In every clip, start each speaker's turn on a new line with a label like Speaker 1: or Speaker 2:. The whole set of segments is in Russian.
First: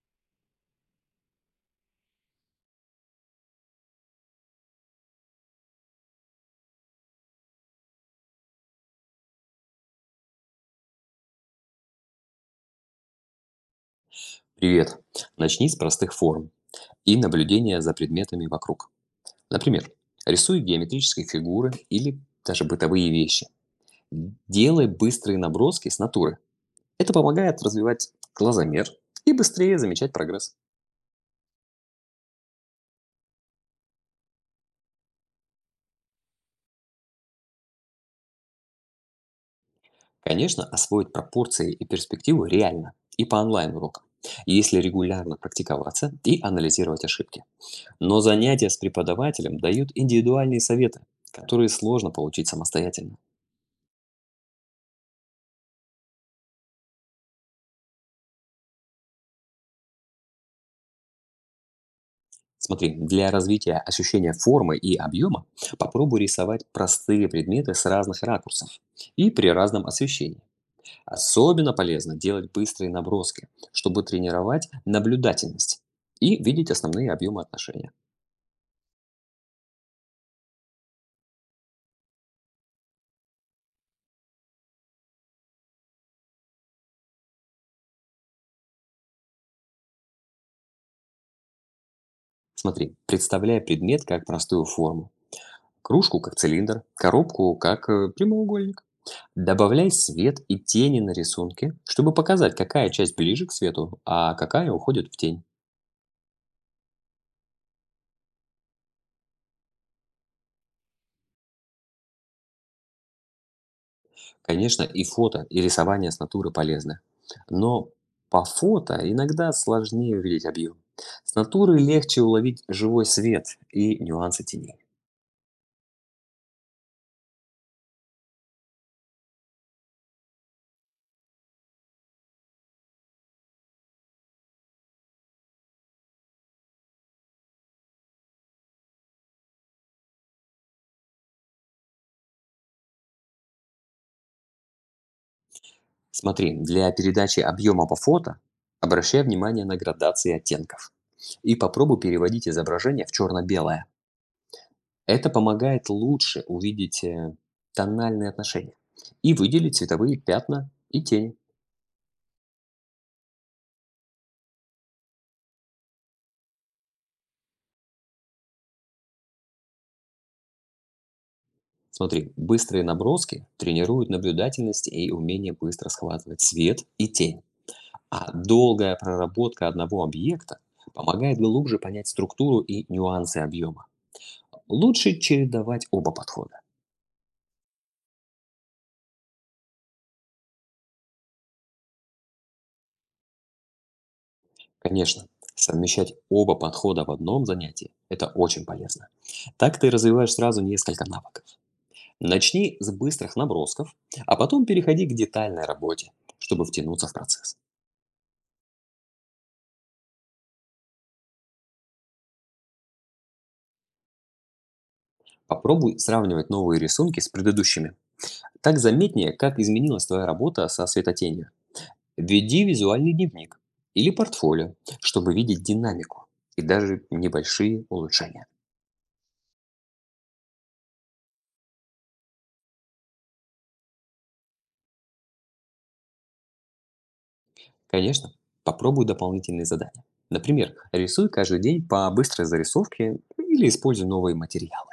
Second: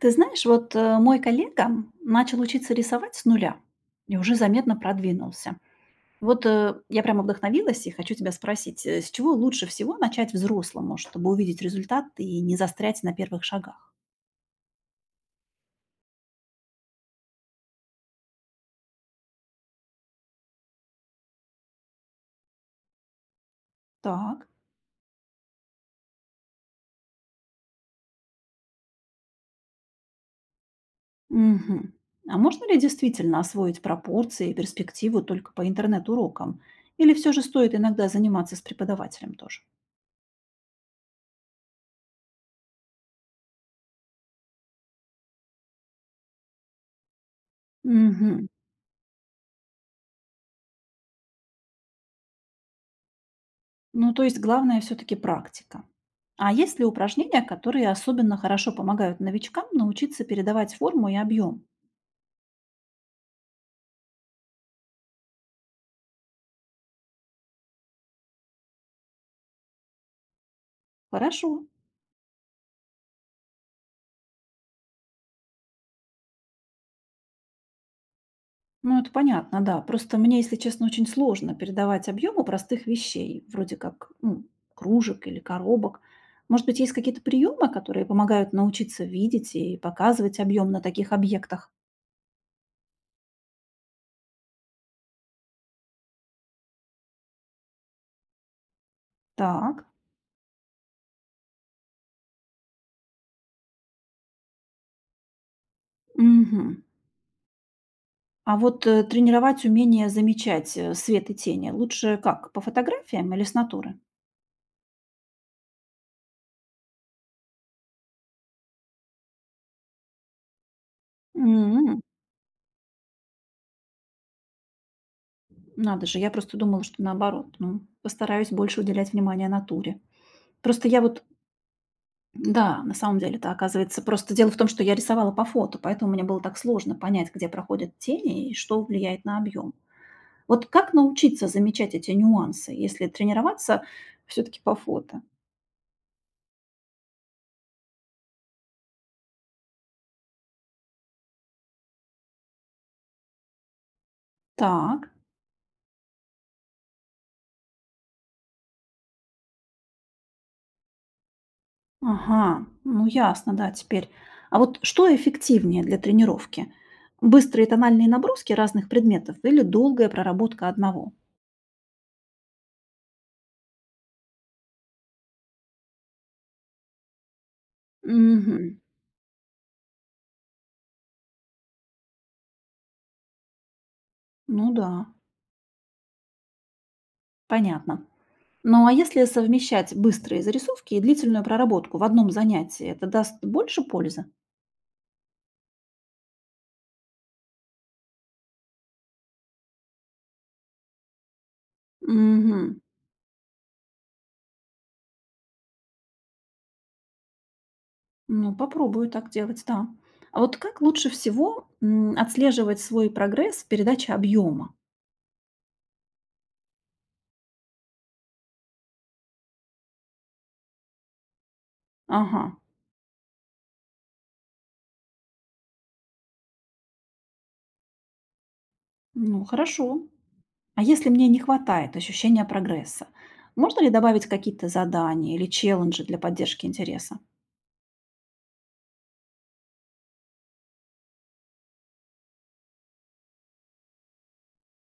Speaker 1: Ты знаешь, мой коллега начал учиться рисовать с нуля и уже заметно продвинулся. Я прямо вдохновилась и хочу тебя спросить, с чего лучше всего начать взрослому, чтобы увидеть результат и не застрять на первых шагах?
Speaker 2: Привет. Начни с простых форм и наблюдения за предметами вокруг. Например, рисуй геометрические фигуры или даже бытовые вещи.
Speaker 1: Так.
Speaker 2: Делай быстрые наброски с натуры. Это помогает развивать глазомер и быстрее замечать прогресс.
Speaker 1: Мгм. А можно ли действительно освоить пропорции и перспективу только по интернет-урокам? Или все же стоит иногда заниматься с преподавателем тоже?
Speaker 2: Конечно, освоить пропорции и перспективу реально и по онлайн-урокам, если регулярно практиковаться и анализировать ошибки. Но
Speaker 1: Мгм.
Speaker 2: занятия с преподавателем дают индивидуальные советы, которые сложно получить самостоятельно.
Speaker 1: Ну, то есть главное все таки практика. А есть ли упражнения, которые особенно хорошо помогают новичкам научиться передавать форму и объем?
Speaker 2: Смотри, для развития ощущения формы и объема попробуй рисовать простые предметы с разных ракурсов и при разном освещении.
Speaker 1: Хорошо.
Speaker 2: Особенно полезно делать быстрые наброски, чтобы тренировать наблюдательность и видеть основные объемы отношения.
Speaker 1: Ну, это понятно, да. Просто мне, если честно, очень сложно передавать объемы простых вещей, вроде как ну, кружек или коробок. Может быть, есть какие-то приемы, которые помогают научиться видеть и показывать объем на таких объектах?
Speaker 2: Смотри, представляй предмет как простую форму, кружку как цилиндр, коробку как прямоугольник.
Speaker 1: Так.
Speaker 2: Добавляй свет и тени на рисунке, чтобы показать, какая часть ближе к свету, а какая уходит в тень.
Speaker 1: Мгм. А тренировать умение замечать свет и тени лучше как, по фотографиям или с натуры?
Speaker 2: Конечно, и фото, и рисование с натуры полезны. Но по фото иногда сложнее увидеть объем. С натуры
Speaker 1: М,
Speaker 2: легче уловить живой свет и нюансы теней.
Speaker 1: надо же, я просто думала, что наоборот. Ну, постараюсь больше уделять внимание натуре. Просто я вот, да, на самом деле это оказывается. Просто дело в том, что я рисовала по фото, поэтому мне было так сложно понять, где проходят тени и что влияет на объем. Вот как научиться замечать эти нюансы, если тренироваться все-таки по фото?
Speaker 2: Смотри, для передачи объема по фото обращай внимание на градации оттенков и попробуй переводить изображение в черно-белое.
Speaker 1: Так,
Speaker 2: Это помогает лучше увидеть тональные отношения и выделить цветовые пятна и тени.
Speaker 1: ага, ну ясно, да, теперь. А вот что эффективнее для тренировки? Быстрые тональные наброски разных предметов или долгая проработка одного?
Speaker 2: Смотри, быстрые наброски тренируют наблюдательность и умение быстро схватывать свет и тень. А
Speaker 1: Мгм.
Speaker 2: долгая проработка одного объекта помогает глубже понять структуру и нюансы объема.
Speaker 1: Ну да,
Speaker 2: Лучше чередовать оба подхода.
Speaker 1: понятно. Ну а если совмещать быстрые зарисовки и длительную проработку в одном занятии, это даст больше пользы?
Speaker 2: Конечно, совмещать оба подхода в одном занятии — это очень полезно. Так ты развиваешь сразу несколько навыков.
Speaker 1: Мгм.
Speaker 2: Начни с быстрых набросков, а потом переходи к детальной работе, чтобы втянуться в процесс.
Speaker 1: Ну, попробую так делать, да. А вот как лучше всего отслеживать свой прогресс в передаче объема?
Speaker 2: Попробуй сравнивать новые рисунки с предыдущими. Так заметнее, как изменилась твоя работа со светотенью.
Speaker 1: Ага,
Speaker 2: Введи визуальный дневник или портфолио, чтобы видеть динамику и даже небольшие улучшения.
Speaker 1: ну хорошо. А если мне не хватает ощущения прогресса, можно ли добавить какие-то задания или челленджи для поддержки интереса?
Speaker 2: Конечно, попробуй дополнительные задания. Например, рисуй каждый день по быстрой зарисовке или используй новые материалы.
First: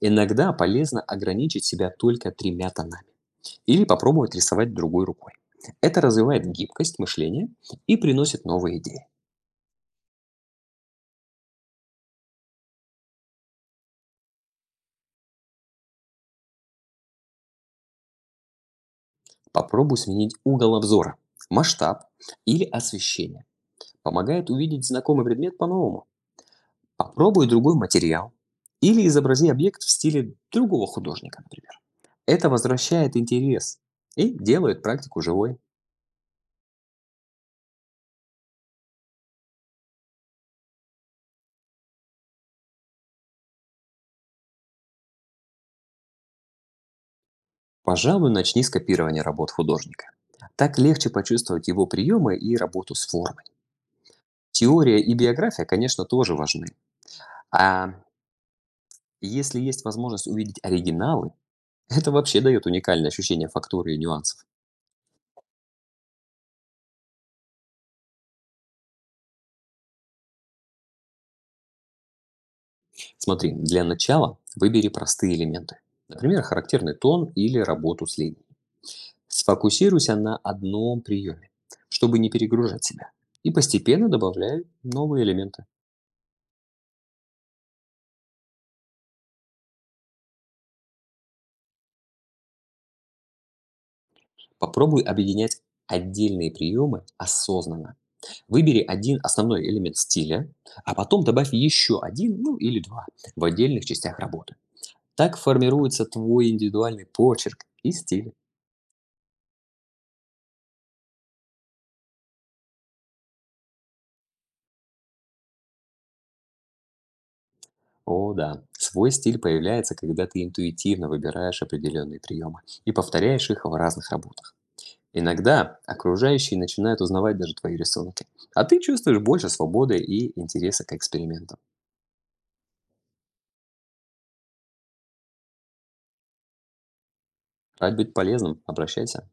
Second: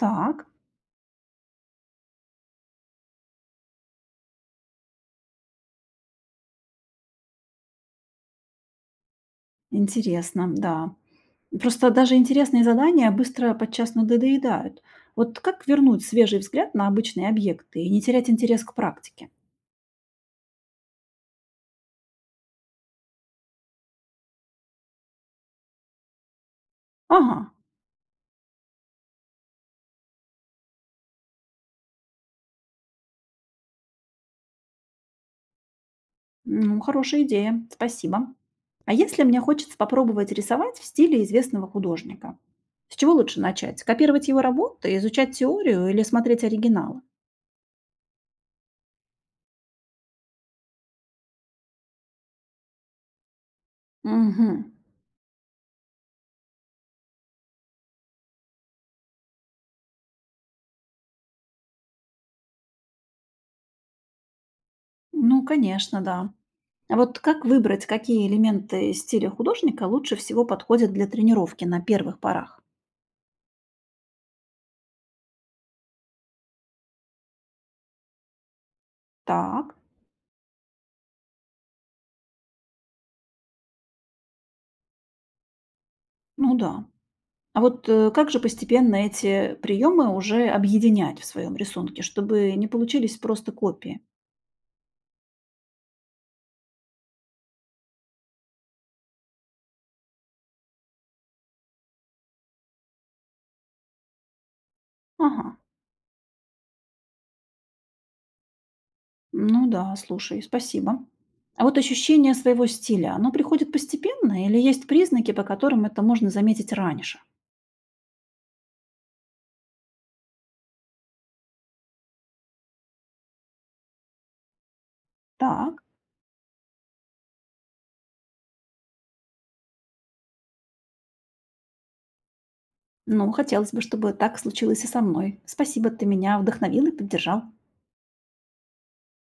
Speaker 1: Так,
Speaker 2: Иногда полезно ограничить себя только тремя тонами или попробовать рисовать другой рукой. Это развивает гибкость мышления и приносит новые идеи.
Speaker 1: интересно, да. Просто даже интересные задания быстро подчас надоедают. Вот как вернуть свежий взгляд на обычные объекты и не терять интерес к практике?
Speaker 2: Попробуй сменить угол обзора, масштаб или освещение. Помогает увидеть знакомый предмет по-новому.
Speaker 1: Ага,
Speaker 2: Попробуй другой материал. Или изобрази объект в стиле другого художника, например. Это возвращает интерес и делает практику живой.
Speaker 1: ну, хорошая идея, спасибо. А если мне хочется попробовать рисовать в стиле известного художника? С чего лучше начать? Копировать его работы, изучать теорию или смотреть оригиналы?
Speaker 2: Пожалуй, начни с копирования работ художника. Так легче почувствовать его приемы и работу с формой.
Speaker 1: Угу.
Speaker 2: Теория и биография, конечно, тоже важны. А если есть возможность увидеть оригиналы, это вообще дает уникальное ощущение фактуры и нюансов.
Speaker 1: Ну, конечно, да. А вот как выбрать, какие элементы стиля художника лучше всего подходят для тренировки на первых порах?
Speaker 2: Смотри, для начала выбери простые элементы. Например, характерный тон или работу с линией.
Speaker 1: Так,
Speaker 2: Сфокусируйся на одном приеме, чтобы не перегружать себя. И постепенно добавляй новые элементы.
Speaker 1: ну да. А как же постепенно эти приемы уже объединять в своем рисунке, чтобы не получились просто копии?
Speaker 2: Попробуй объединять отдельные приемы осознанно. Выбери один основной элемент стиля, а потом добавь еще один, ну или два, в отдельных частях работы. Так
Speaker 1: Ага,
Speaker 2: формируется твой индивидуальный почерк и стиль.
Speaker 1: ну да, слушай, спасибо. А вот ощущение своего стиля, оно приходит постепенно или есть признаки, по которым это можно заметить раньше?
Speaker 2: О да, свой стиль появляется, когда ты интуитивно выбираешь определенные приемы и повторяешь их в разных работах.
Speaker 1: Так,
Speaker 2: Иногда окружающие начинают узнавать даже твои рисунки, а ты чувствуешь больше свободы и интереса к экспериментам.
Speaker 1: ну хотелось бы, чтобы так случилось и со мной. Спасибо, ты меня вдохновил и поддержал.
Speaker 2: Рад быть полезным, обращайся.